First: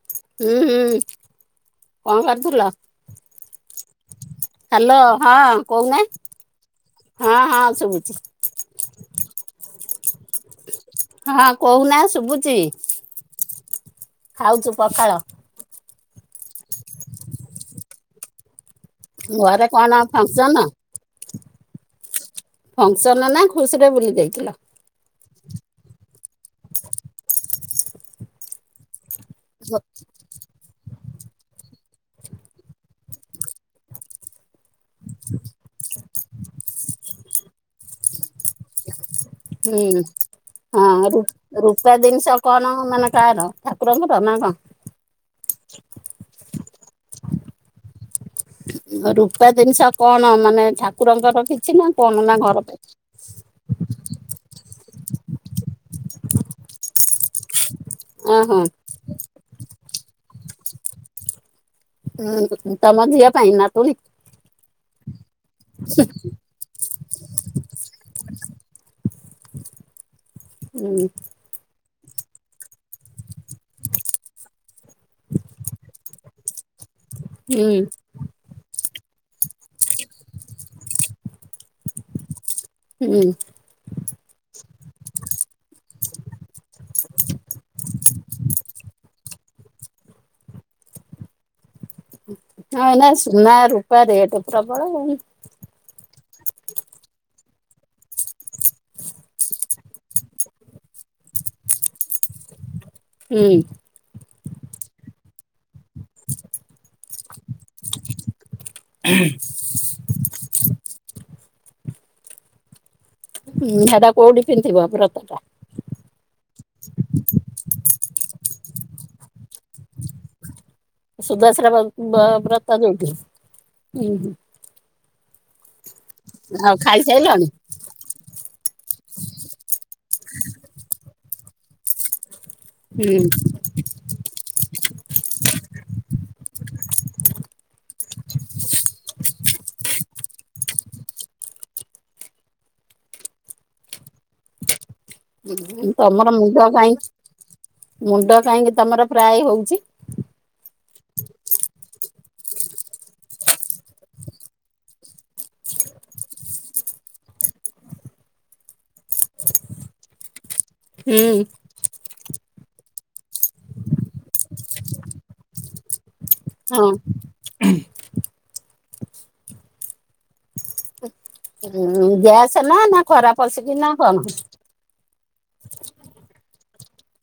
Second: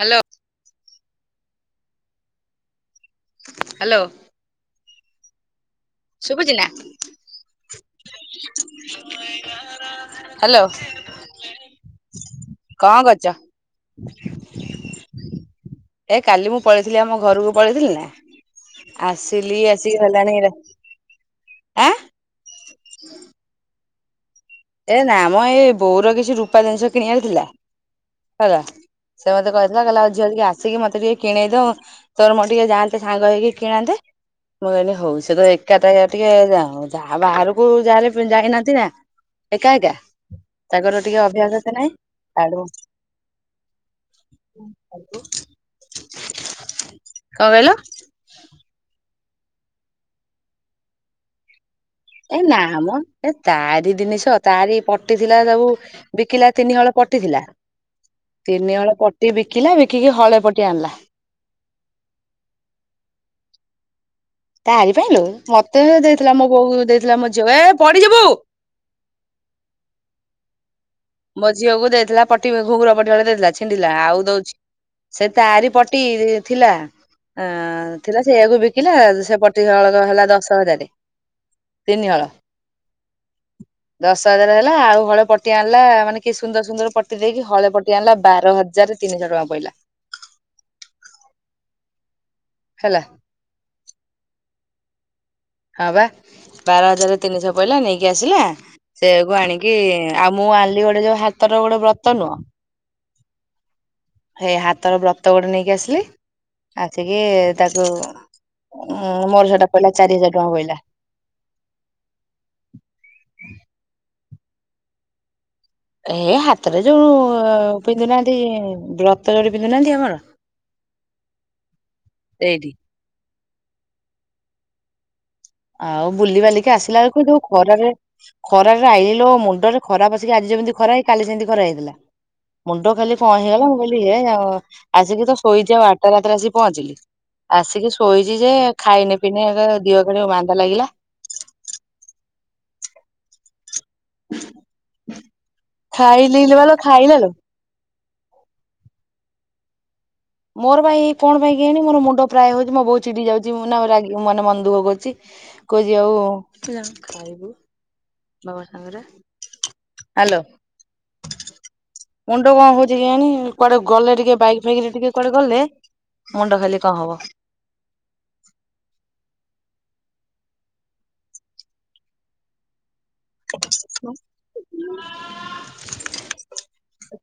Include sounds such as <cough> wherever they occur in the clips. Hello ହୁଁ ହୁଁ କଣ କରିଥିଲ? ହ୍ୟାଲୋ। ହ୍ୟାଲୋ ହଁ। କହୁନା ଶୁଭୁଛି ନା ହଁ ହଁ ଶୁଭୁଛି। ହ୍ୟାଲୋ ହଁ କହୁନା ଶୁଭୁଛି। କଣ କରୁଛ? ଖାଉଛୁ ପଖାଳ ଏ କାଲି ମୁଁ ପଳେଇଥିଲି ଆମ ଘରକୁ ପଳେଇଥିଲି ନା। ଆସିଲି ଘରେ କଣ ଆସିକି ହେଲାଣି, ଫଙ୍କସନ? ଆଁ ଫଙ୍କସନ ନା ଖୁସିରେ ବୁଲି ଯାଇଥିଲ? ଏ ନା ଆମ ଏଇ ବୋଉର କିଛି ରୂପା ଜିନିଷ କିଣିବାର ଥିଲା ହେଲା। ସେ ମତେ କହିିଥିଲା କହିଲ ଆଉ ଝିଅ ଟିକେ ଆସ ସିଏ ମତେ ଟିକେ କିଣେଇ ଦବ ତୋର ମୋର ଟିକେ ଯାଆନ୍ତେ ସାଙ୍ଗ ହେଇକି କିଣନ୍ତେ। ମୁଁ କହିଲି ହଉ ତ ଏକା ଟିକେ ଯ ଯାହା ବାହାରକୁ ଯାହାଲେ ଯାଇନାହାନ୍ତି ନା। ଏକା ହୁଁ ଏକା। ତାଙ୍କର ହଁ ଟିକେ ଅଭ୍ୟାସ ଏତେ ନାହିଁ ରୂପା ଜିନିଷ ତାଠୁ କଣ ମାନେ କାହାର ଠାକୁରଙ୍କର ନା କଣ? କଣ କହିଲ? ରୂପା ଜିନିଷ କଣ ମାନେ ଠାକୁରଙ୍କର କିଛି ନା କଣ ଏ ନା ଘର ପାଇଁ? ଆମ ଏ ତାରି ଜିନିଷ ତାରି ପଟି ଥିଲା ସବୁ ବିକିଲା ତିନି ହଳ ପଟିଥିଲା ଓହୋ ତିନି ହଳ ପଟି ବିକିଲା ବିକିକି ହଳ ପଟି କିଏ ଆଣିଲା? ହୁଁ ତମ ଝିିଅ ପାଇଁ ନାତୁଣୀ। ତାରି ପାଇଁ ଲୋ। ମତେ ଦେଇଥିଲା ମୋ ବୋଉ ଦେଇଥିଲା ମୋ ଝିଅ ଏ ପଡିଯିବୁ। ହୁଁ ମୋ ଝିଅ କୁ ଦେଇ ଥି ଲା ପଟି ଘୁଘୁର ପଟି ହଳେ ଦେଇଥିଲା ଚିଣ୍ଡିଲା ଆଉ ଦଉଛି ସେ ତାରି ପ ଟି ଥିଲା ହୁଁ ଥିଲା ଆ ସେଇୟଆକୁ ବିକିଲା। ସେ ପଟି ହଳ ହେଲା ଦଶ ହଜାର ତିନି ହଳ। ହୁଁ ଦଶ ହଜାର ହେ ଆଉ ହଳ ପଟିଆ ଆଣିଲା ମାନେ କି ସୁନ୍ଦର ସୁନ୍ଦର ପଟି ଦେଇକି ହଳ ପଟିଆ ଆଣିଲା ବାର ହଜାରରେ ତିନିଶହ ଟଙ୍କା ପଡ଼ିଲା ହେଲା। ହଁ ହେଲା ଏନା ସୁନା ରୂପା ରେଟ ପ୍ରବଳ। ହଁ ବା ବାର ହଜାର ତିନିଶହ ପଇଲା ନେଇକି ଆସିଲା। ସେୟାକୁ ଆଣିକି ଆଉ ମୁଁ ଆଣିଲି ଗୋଟେ ଯୋଉ ହାତର ଗୋଟେ ବ୍ରତ ନୁହଁ। ହୁଁ। ସେଇ ହାତର ବ୍ରତ ଗୋଟେ ନେଇକି ଆସିଲି ଆସିକି ତାକୁ ଉଁ ମୋର ସେଇଟା ପଇଲା ଚାରି ହଜାର ଟଙ୍କା ପଇଲା। ହୁଁ ହେଇଟା କୋଉଠି ପିନ୍ଧିବ ବ୍ରତ ଟା? ଏ ହାତରେ ଯୋଉ ପିନ୍ଧୁନାହାନ୍ତି ବ୍ରତ ଯୋଡି ପିନ୍ଧୁନାହାନ୍ତି ଆମର। ସୁଦସ୍ରା ଵ୍ର ବ ସେଇଠି ବ୍ରତ ଯୋଉଟି ହୁଁ ହୁଁ। ଆଉ ବୁଲିିବାଲିକି ଆଉ ଆସିଲା ବେଳକୁ ଯୋଉ ଖାଇସାଇଲଣି? ଖରା ରେ। ଖରାରେ ଆଇଲୋ ମୁଣ୍ଡରେ ଖରାପ ପସିକି ଆଜି ଯେମିତି ଖରା ହେଇି କାଲି ସେମିତି ଖରା ହେଇଥିଲା। ମୁଣ୍ଡ ଖାଲି କଣ ହେଇଗଲା ମୁଁ କହିଲି ହେ ଆଉ ଆସିକି ତ ଶୋଇଛି ଆଉ ଆଠଟା ରାତିରେ ଆସି ପହଞ୍ଚିଲି। ଆସିକି ଶୋଇଛି ଯେ ଖାଇନି ପିଇନି ଏ ଦିଅ <unintelligible> ବାନ୍ତି। ଭଲ ଲାଗିଲା। ହୁଁ ତମର ଖାଇ ମୁଣ୍ଡ <unintelligible> କାହିଁ ଖାଇଲା ଲୋ। ମୁଣ୍ଡ କାହିଁକି ତମର ପ୍ରାଏ ହଉଛି। ମୋର ବା ଏଇଁ କଣ ପାଇଁ କେଜାଣି ମୋର ମୁଣ୍ଡ ପ୍ରାୟ ହଉଛି ମୋ ବହୁତ ଚିଡି ଯାଉଛି ମୁଁ ନା ମାନେ ମନ ଦୁଃଖ କରୁଛି। କହୁଛି ଆଉ ହ୍ୟାଲୋ। ହୁଁ। ମୁଣ୍ଡ କଣ ହଉଛି କେଜାଣି କୁଆଡେ ଗଲେ ଟିକେ ବାଇକ୍ ଫାଇକ୍ ଟିକେ କୁଆଡେ ଗଲେ ମୁଣ୍ଡ ଖାଲି ହଁ କଣ ହବ? ଉଁ ଗ୍ୟାସ ନା ନା ଖରା ପଶିକି ନା କଣ?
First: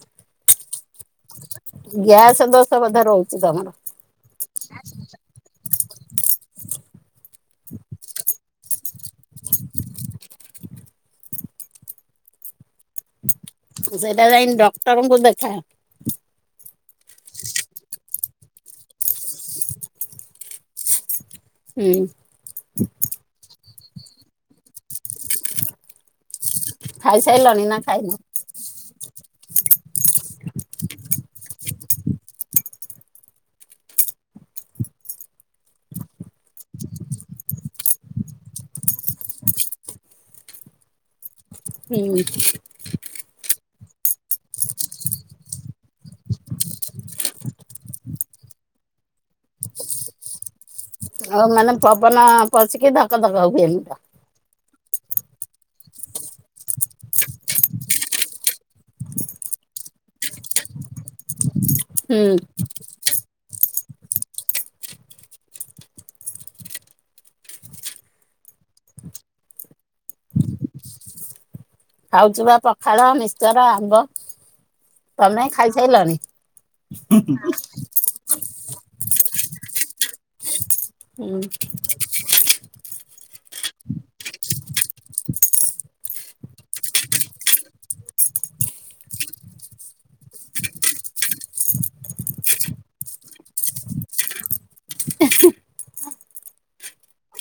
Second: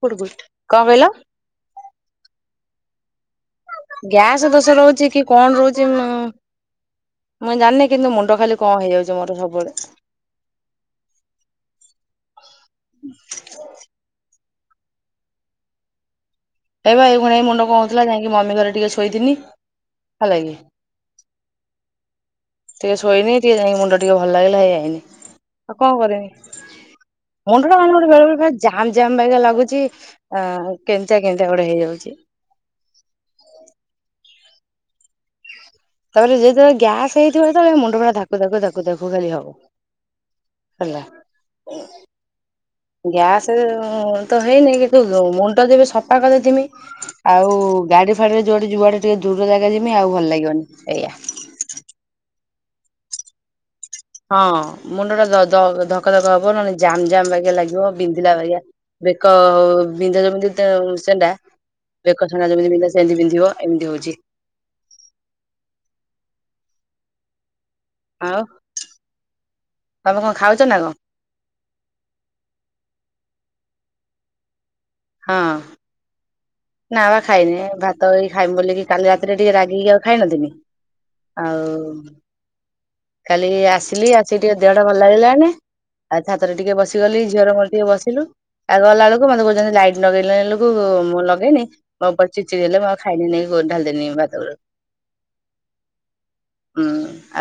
କଣ କହିଲ? ଗ୍ୟାସ ଦୋଷ ବୋଧେ ରହୁଛି ତମର? <unintelligible> ରହୁଛି କି କଣ ରହୁଛି ମୁଁ ମୁଇଁ ଜାଣିନି କିନ୍ତୁ ମୁଣ୍ଡ ଖାଲି କଣ ହେଇଯାଉଛି ମୋର ସବୁବେଳେ। ହଁ ଆମଙ୍କୁ ଦେଖା। ଏ ବା ଏଉକ୍ଷଣି ଏଇ ମୁଣ୍ଡ କଣ ହଉଥିଲା ଯାଇକି ମମି ଘରେ ଟିକେ ଶୋଇଥିନି ହେଲାକି। ହୁଁ ଟିକେ ଶୋଇନି ଟିକେ ଯାଇ ମୁ ମୁଣ୍ଡ ଟିକେ ଭଲ ଲାଗିଲା ହେଇ ଆଇନି। ଆଉ କଣ କରମି? ଖାଇସାଇଲଣି ମୁଣ୍ଡ ଟା ନା ମାନେ ଖାଇନ? ମୋତେ ବେଳେ ବେଳେ ଜାମ୍ ଜାମ୍ ବାଗିଆ ଲାଗୁଚି। ଆ, କେମିତିଆ କେମତିଆ ଗୋଟେ ହେଇଯାଉଚି। ତାପରେ ଯେତେବେଳେ ଗ୍ୟାସ୍ ହେଇଥିବ ସେତେବେଳେ ମୁଣ୍ଡ ପୁରା ଧାକୁ ଧାକୁ ଧାକୁ ଧାକୁ ଖାଲି ହବ। ହେଲା। ହୁଁ। ଗ୍ୟାସ ତ ହେଇନି କିନ୍ତୁ ମୁଣ୍ଡ ଯେବେ ସପା କରିଥିମି ଆଉ ଗ୍ୟା ଗାଡି ଫାଡିରେ ଯୁଆଡେ ଯିବୁ ଆଡେ ଟିକେ ଦୂର ଜାଗ ଯିମି ଆଉ ଭଲ ଲାଗିବନି। ଏ ଆଉ ମାନେ ପବନ ପଶିକି ଧକ ଧକ ହୁଏ ମୁଣ୍ଡ। ହଁ ମୁଣ୍ଡ ଟା ଦ-ଦ-ଧକ ଧକ ହବ ନହନେ ଜାମ ଜାମ ବାଗିଆ ଲାଗିବ। ବିନ୍ଧିଲା ବାଗିଆ ବେକ ବିନ୍ଧା ଯେମିତି ତ ସେଣ୍ଡା ହୁଁ ବେକ ସଣ୍ଡା ଯେମିତି ବିନ୍ଧେ। ସେମିତି ପିନ୍ଧିବ, ଏମିତି ହଉଛି। ଆଉ ତୋମେ କଣ ଖାଉଚ ନା କଣ? ଖାଉଚୁ ବା ପଖାଳ ମିସ୍ଚର ଆମ୍ବ। ହଁ ତୋମେ ଖାଇସାଇଲଣି? ନା ବା ଖାଇନି। ଭାତ ଏଇ ଖାଇମି ବୋଲିକି, କାଲି ରାତିରେ ଟିକେ ରାଗିକି ଆଉ ଖାଇନଥିନି। ହୁଁ। କାଲି ଆସିଲି ଆସିକି ଟିକେ ଦେହଟା ଭଲ ଲାଗିଲାନି। ଆଉ ଛାତରେ ଟିକେ ବସିଗଲି। ଝିଅର ମୋର ଟିକେ ବସିଲୁ। ଆ ଗଲା ବେଳକୁ ମୋତେ କହୁଚନ୍ତି ଲାଇଟ୍ ଲଗେଇଲେ ଏଲକୁ ମୁଁ ଲ ଦେଇନି ମୋ ଉପରେ ଚିଡ ଚିଡ ହେଲେ ମୁଁ ଖାଇଲିନି ଗୋ ଢାଳିଦେନି ଭାତଗୁର। <inaudible> ହୁଁ,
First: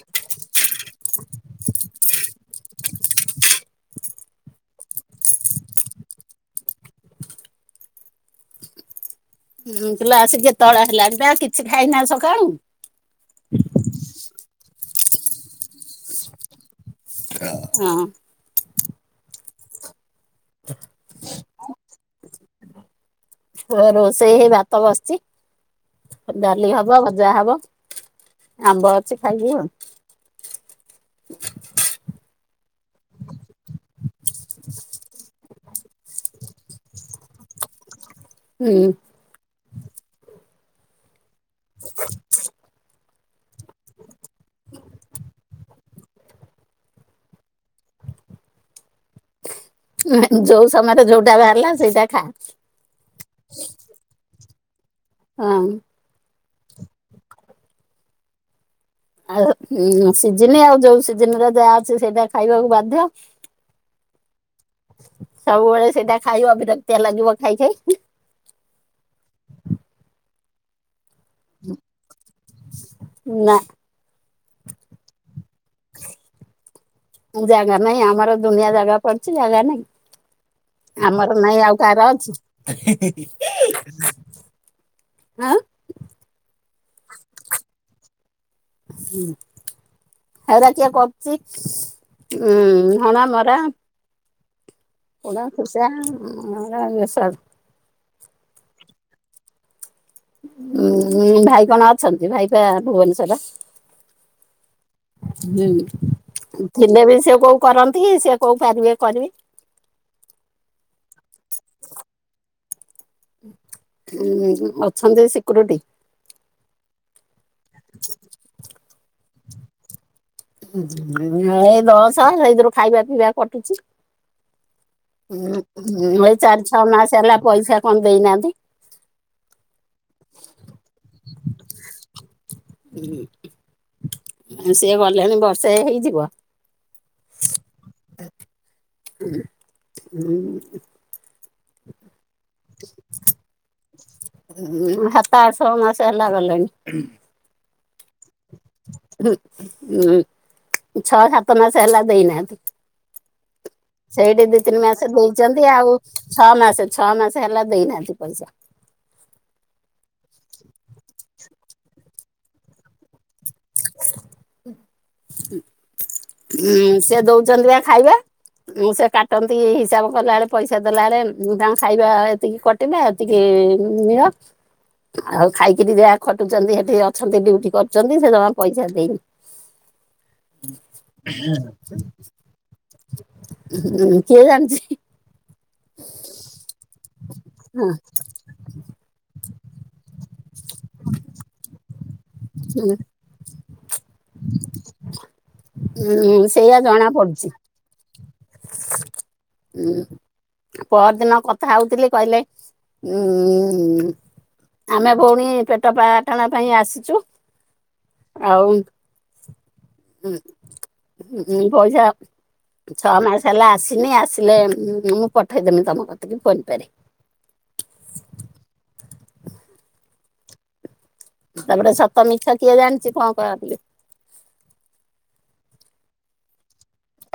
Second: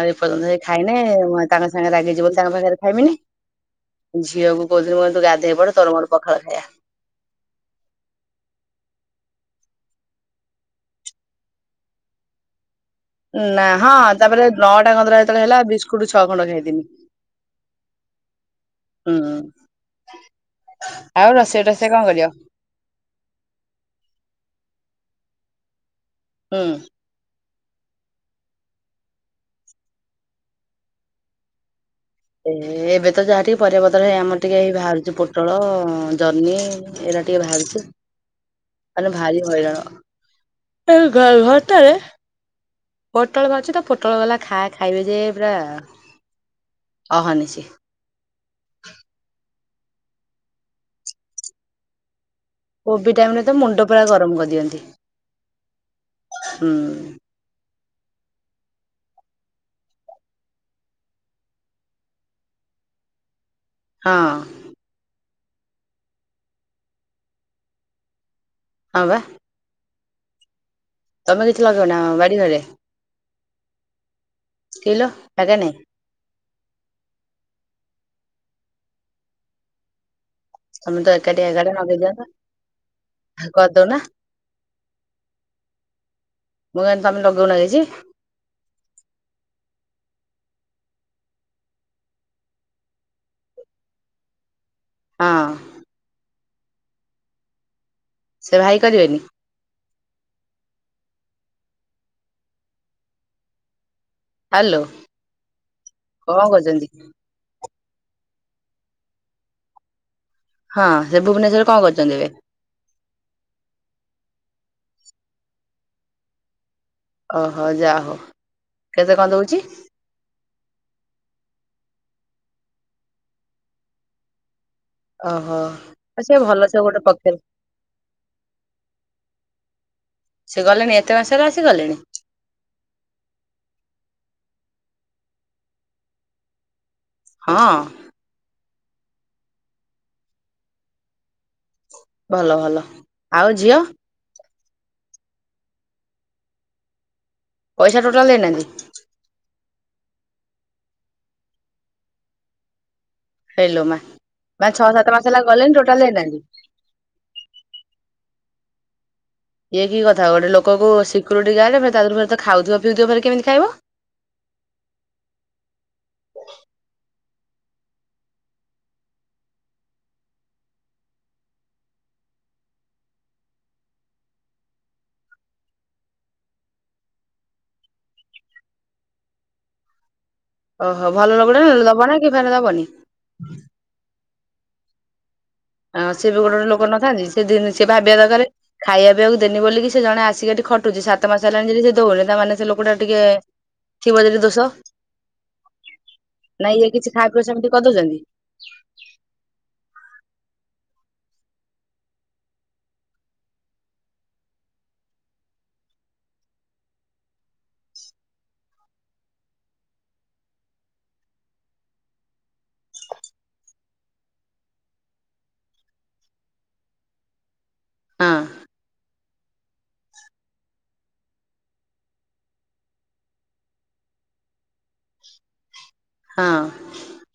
ଆଉ ଏପର୍ଯ୍ୟନ୍ତ ସେ ଖାଇନି ମୁଁ ତାଙ୍କ ସାଙ୍ଗରେ ରାଗିଚି ବୋଲି ତାଙ୍କ ପାଖରେ ଖାଇମିନି। ଝିଅକୁ କହୁଥୁନି ମୁଁ ତୁ ଗାଧେଇ ପଡ ତୋର ମୋର ପଖାଳ ଖାଇବା। ହୁଁ, କିଲୋ ଆସିକ ଏତୋଳ ହେଲାଣି ପା କିଛି ଖାଇନା ସକାଳୁ? ନା, ହଁ ତାପରେ ନଅଟା କନ୍ତୁର ଯେତେବେଳେ ହେଲା ବିସ୍କୁଟୁ ଛଅ ଖଣ୍ଡ ଖାଇଥିନି। ହଁ। ହୁଁ, ଆଉ ରୋଷେଇ ରୋଷେଇ କଣ କରିବ? ମୋ ରୋଷେଇ ହେଇ ଭାତ ବସିଚି। ହୁଁ। ଡାଲି ହବ, ଭଜା ହବ। ଆମ୍ବ ଅଛି ଖାଇବୁ ଆ। ଏ ଏବେ ତ ଯାହା ଟିକେ ପରିବାପତ୍ର ହେ ଆମର ଟିକିଇ ହେଇ ବାହାରୁଚି ପୋଟଳ୍ ଜହ୍ନି ଏଇରା ଟିକେ ଭାରୁଚୁ। ହୁଁ ମାନେ ଭାରି ହଇରାଣ। ଏଇ ଘ ଘର ଟାରେ ପୋଟଳ ଭାରୁଚି ତ ପୋଟଳ ବାଲା ଖା ଖାଇବେ ଯେ ପୁରା ଅହନିଶି। ଯୋଉ ସମୟରେ ଯୋଉଟା ବାହାରିଲା ସେଇଟା ଖା। କୋବି ଟାଇମରେ ତ ମୁଣ୍ଡ ପୁରା ଗରମ କରିଦିଅନ୍ତି ହଁ। ହୁଁ। ଆଉ ଉଁ ସିଜିନି ଆଉ ଯୋଉ ସିଜିନରେ ଯାହା ଅଛି ସେଇଟା ଖାଇବାକୁ ବାଧ୍ୟ। ହଁ। ସବୁବେଳେ ସେଟା ଖାଇବ ବିରକତିଆ ଲାଗିବ ଖାଇ ଖାଇ। ହଁ ବା। ତୋମେ କିଛି ଲଗେଇ ନା ବାଡି ଘରେ? ନା। କିଲୋ ଜାଗା ନାଇଁ ଜାଗା ନାହିଁ, ଆମର ଦୁନିଆ ଜାଗା ପଡିଚି ଜାଗା ତମେ ନାହିଁ। ତ ଆମର ଏକାଟିଆ ନାଇଁ ଏଗାଡେ ଆଉ ଲଗେଇ କାହାର ଦିଅନ୍ତ। ଅଛି। କଦଉନା ଆଁ ମୁଁ କା ତମେ ଲଗଉନାଇଚି। ହୁଁ। ହେରା କିଏ କରୁଚି ଉଁ ହଣା ମରା ହଁ। <unintelligible> ସେ ଭାଇ କରିବେନି। ଭାଇ କଣ ଅଛନ୍ତି ଭାଇ ପା ହ୍ୟାଲୋ ଭୁବନେଶ୍ଵରରେ। କଣ କରୁଛନ୍ତି? ଥିଲେ ବି ସେ କୋଉ କରନ୍ତି। ସି କୋଉ ପାରିବେ କରିବେ? ହଁ ସେ ଭୁବନେଶ୍ଵରରେ କଣ କରୁଛନ୍ତି ଏବେ? ହୁଁ ଅଛନ୍ତି ସିକୁରୁଟି। ଓହୋ ଯାହଉ କେତେ କଣ ଦଉଚି? ଏଇ ଦଶ ସେଇଥିରୁ ଖାଇବା ପିଇବା କଟୁଚି। ଓହୋ ଆ ଏଇ ସେ ଭଲ ଚାରି ସେ ଛଅ ଗୋଟେ ମାସ ହେଲା ପକେଇଲେ ପଇସା କଣ ଦେଇନାହାନ୍ତି। ସେ ଗଲେଣି ଏତେ ମାସରେ ଆସିଗଲେଣି। ହୁଁ ସିଏ ଗଲେଣି ବର୍ଷା ହେଇଯିବ। ହଁ। ହୁଁ। ଭଲ ଭଲ ଆଉ ଝିଅ ହୁଁ ହାତ ଆ ଛଅ ମାସ ହେଲା ଗଲେଣିି। ପଇସା ଟୋଟାଲ ଦେଇନାହାନ୍ତି। ହୁଁ ଛଅ ସାତ ମାସ ହେଲା ଦେଇନାହାନ୍ତି। ହେଇଲୋ ମା ସେଇଠି ଦି ମାନେ ତିନି ଛଅ ସାତ ମାସ ହେଲା ଦେଇଛନ୍ତି ଗଲେଣି ଆଉ ଟୋଟାଲ ଦେଇନାହାନ୍ତି ଛଅ ମାସ ଛଅ ମାସ ହେଲା ଦେଇନାହାନ୍ତି ପଇସା। ଇଏ କି କଥା ଗୋଟେ ଲୋକ ସିକ୍ୟରିଟି ଗାର୍ଡରେ ତାରୁ ଫ ଖାଉଥିବା ପିଉଥିବ ଫେରେ କେମିତି? ଖାଇବ ଉଁ ସେ ଦଉଛନ୍ତି ବା ଖାଇବା। ମୁଁ ସେ କାଟନ୍ତି ହିସାବ କଲା ବଳେ ପଇସା ଦେଲା ବେଳେ ତାଙ୍କୁ ଖାଇବା ଏତିକି କଟିଲେ ଏତିକି ଆ ଆଉ ଖାଇକିରି ଯାହା ଖଟୁଛନ୍ତି ସେଠି ଅଛନ୍ତି ଡଉଟି କରୁଛନ୍ତି ସେ ଜ ପଇସା ଦେଇନି। ଓହୋ ଭଲ ଲୋକଟା ଦବ ନା କି ଫେରେ ଦବନି? ଉଁ କିଏ ଜାଣିଚି? ହଁ ସିଏ ବି ଗୋଟେ ଲୋକ ନଥାନ୍ତି ସେିନ ସେି ହଁ ଭାବିବା ଦରକାର ଖାଇବା ପିବାକୁ ଦେବେନି ବୋଲିକି ସେ ଜଣ ଆସିକି ଏଠି ଖଟୁଛି ସାତ ମାସ ହେଲାଣି ଯଦି ସେ ଦବୁ ପିଲା ମାନେ ସେ ଉଁ, ଲୋକଟା ଟିକେ ଥିବ ଯଦି ଦୋଷ। ଉଁ, ସେଇଆ ନାଇଁ ଇଏ ଜଣା କିଛି ଖାଇବା ପଡୁଛି। ପିଇ ସେମିତି କରିଦଉଚନ୍ତି। ହୁଁ। ପରଦିନ କଥା ହଉଥିଲି କହିଲେ ଉଁ ଆମେ ଭଉଣୀ ପେଟ ପାଟଣା ପାଇଁ ଆସିଛୁ ଆଉ ହୁଁ ହ ପଇସା ଛଅ ମାସ ହେଲା ଆସିନି ଆସିଲେ ମୁଁ ପଠେଇଦମି ତମ କତିକି ଫୋନପେରେ। ହଁ। ତାପରଟା ସତ ମିଛ କିଏ ଜାଣିଚି କଣ କରି ହଁ।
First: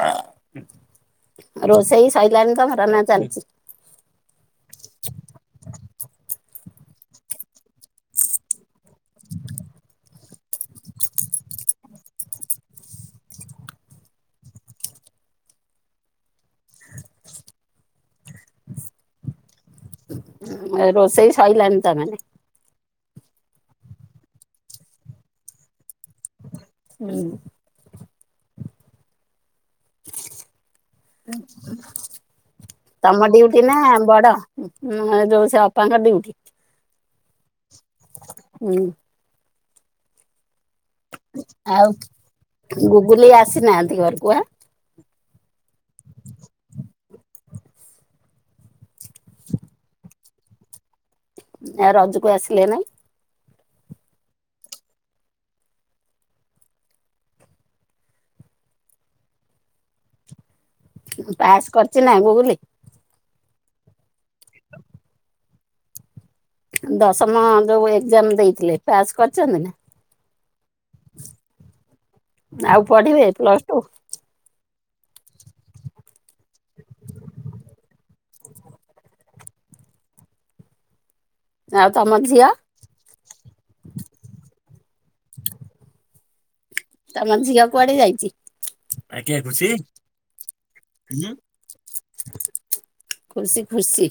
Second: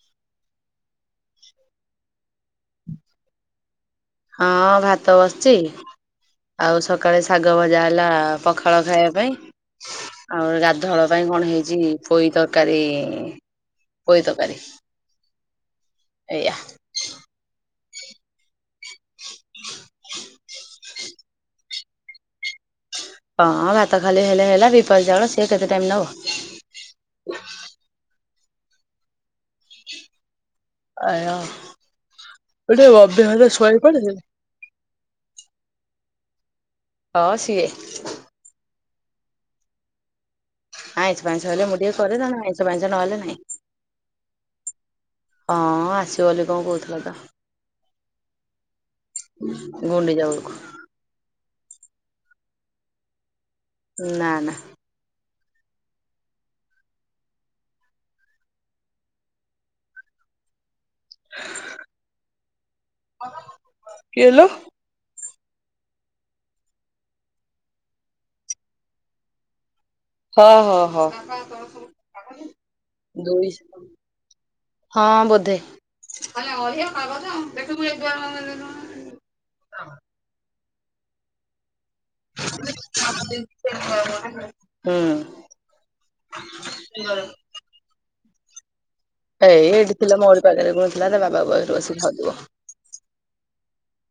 ଆ ରୋଷେଇ ସରିଲାଣି ତମର ନା ଚାଲିଚି। ହଁ ଭାତ ବସଚି। ଆଉ ସକାଳେ ଶାଗ ଭଜା ହେଲା ପଖାଳ ଖାଇବା ପାଇଁ। ଆଉ ଗାଧୁଆଳ ପାଇଁ କଣ ହେଇଛି ପୋଇ ତରକାରୀ ପୋଇତକାରୀ। ଏଇଆ। ରୋଷେଇ ସଇଲାଣିି ତାମାନେ। ହଁ ଭାତ ଖାଲି ହେଲେ ହେଲା ବିପା ଯଳ ସିଏ କେତେ ଟାଇମ ନବ। ହୁଁ। ଗୋଟେ <inaudible> ତମ ଅଭ୍ୟାସ ଡିୟୁଟି ନା ଶୋଇପଡେ ବଡ ଯୋଉ ସେ ଅପାଙ୍କ ଡିୟୁଟି? ହଁ ସିଏ ହୁଁ। ଆଇଁଷ ପାଁସ ହେଲେ ମୁଁ ଆଉ ଟିକେ କରେ ନହେଲେ କଆଇଁଷ ପାଁସ ନହେଲେ ଗୁଗୁଲି ନାଇଁ। ଆସିନାହାନ୍ତି ଘରକୁ <inaudible> ହଁ ଆସିବ ବୋଲି କଣ କହୁଥିଲା ତ ଗୁଣ୍ଡିଚା ବେଳକୁ। ଆ ରଜକୁ ଆସିଲେ ନାଇଁ? ନା ନା। ପାସ୍ କରିଛି ନାଇଁ ଗୁଗୁଲି? <inaudible> କିଏ ଲୋ? ଦଶମ ଯୋଉ ଏକ୍ଜାମ ଦେଇଥିଲେ ପାସ୍ କରିଛନ୍ତି ନା? ହ ହ ହ ଆଉ ପଢିବେ ଦୁଇ ପ୍ଲସ ଟୁ ହଁ ବୋଧେ। ହ, ଆଉ ତମ ଝିଅ ହୁଁ, ତ ମ ଝିଅ କୁଆଡେ ଯାଇଚି। ଏଇ ଏଇଠି ଥିଲା ମୋରି ପାଖରେ ବୁଲୁଥିଲା ତା ବାବାଙ୍କ ପାଖରେ ବସିକି ଖାଉଥିବ। ଖୁସି ଖୁସି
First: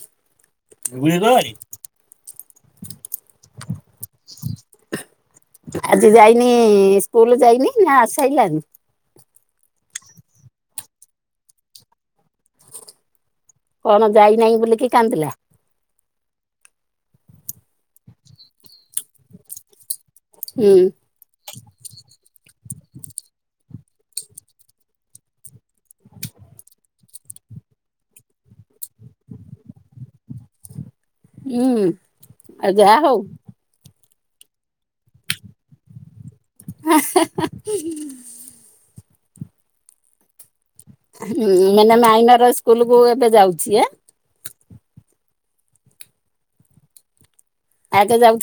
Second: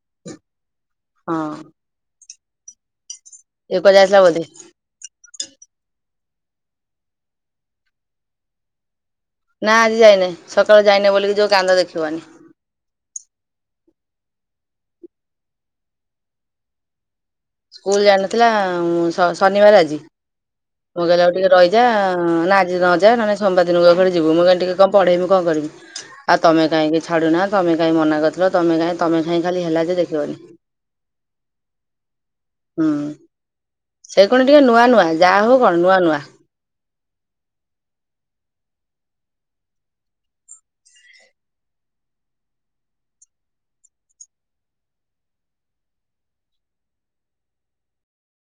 ସୁବୁଚିତ ବାରି ଏକ ଯାଇଥିଲା ବୋଧେ ସେ ଯାଇନି ସ୍କୁଲ ଯାଇନି ନା ଆସିସାଇଲାନି। ନା ଆଜି ଯାଇନାଇଁ ସକାଳୁ ଯାଇନି ବୋଲିକି ଯୋଉ କାନ୍ଦ ଦେଖିବନି। କଣ ଯାଇନାଇଁ ବୋଲିକି କାନ୍ଦିଲା। ସ୍କୁଲ ଜାିଇନଥିଲା ଶନିବାର ଆଜି। ହୁଁ ମୁଁ କହିଲ ଆଉ ଟିକେ ରହି ଯା ନା ଆଜି ନ ଯା ନହେ ସୋମବାର ଦିନକୁ ଏପାଳି ଯିବୁ ମୁଁ କହିଲି ଟିକେ କଣ ପଢେଇମି କଣ କରିବି ଆଉ ତମେ କାହିଁକି ଛାଡୁ ନା ତମେ କାହିଁ ମନା କରିଥିଲ ତମେ କାଇହିଁ ତମେ କାଁ ଖା ହେଲା ଯେ ଦେଖିବନି। ହୁଁ ଆଉ ଯାହା ହୁଁ। ହଉ। ସେ କଣ ଟିକେ ନୂଆ ନୂଆ ଯାହା ହଉ କଣ ନୂଆ ନୂଆ। ଆ ହା ହା ହା ଉଁ ଉଁ ହଁ ମାନେ ମାଇନର ସ୍କୁଲ କୁ ଏବେ ଯାଉଛି ଆଁ ଆଗେ ଯାଉଥେ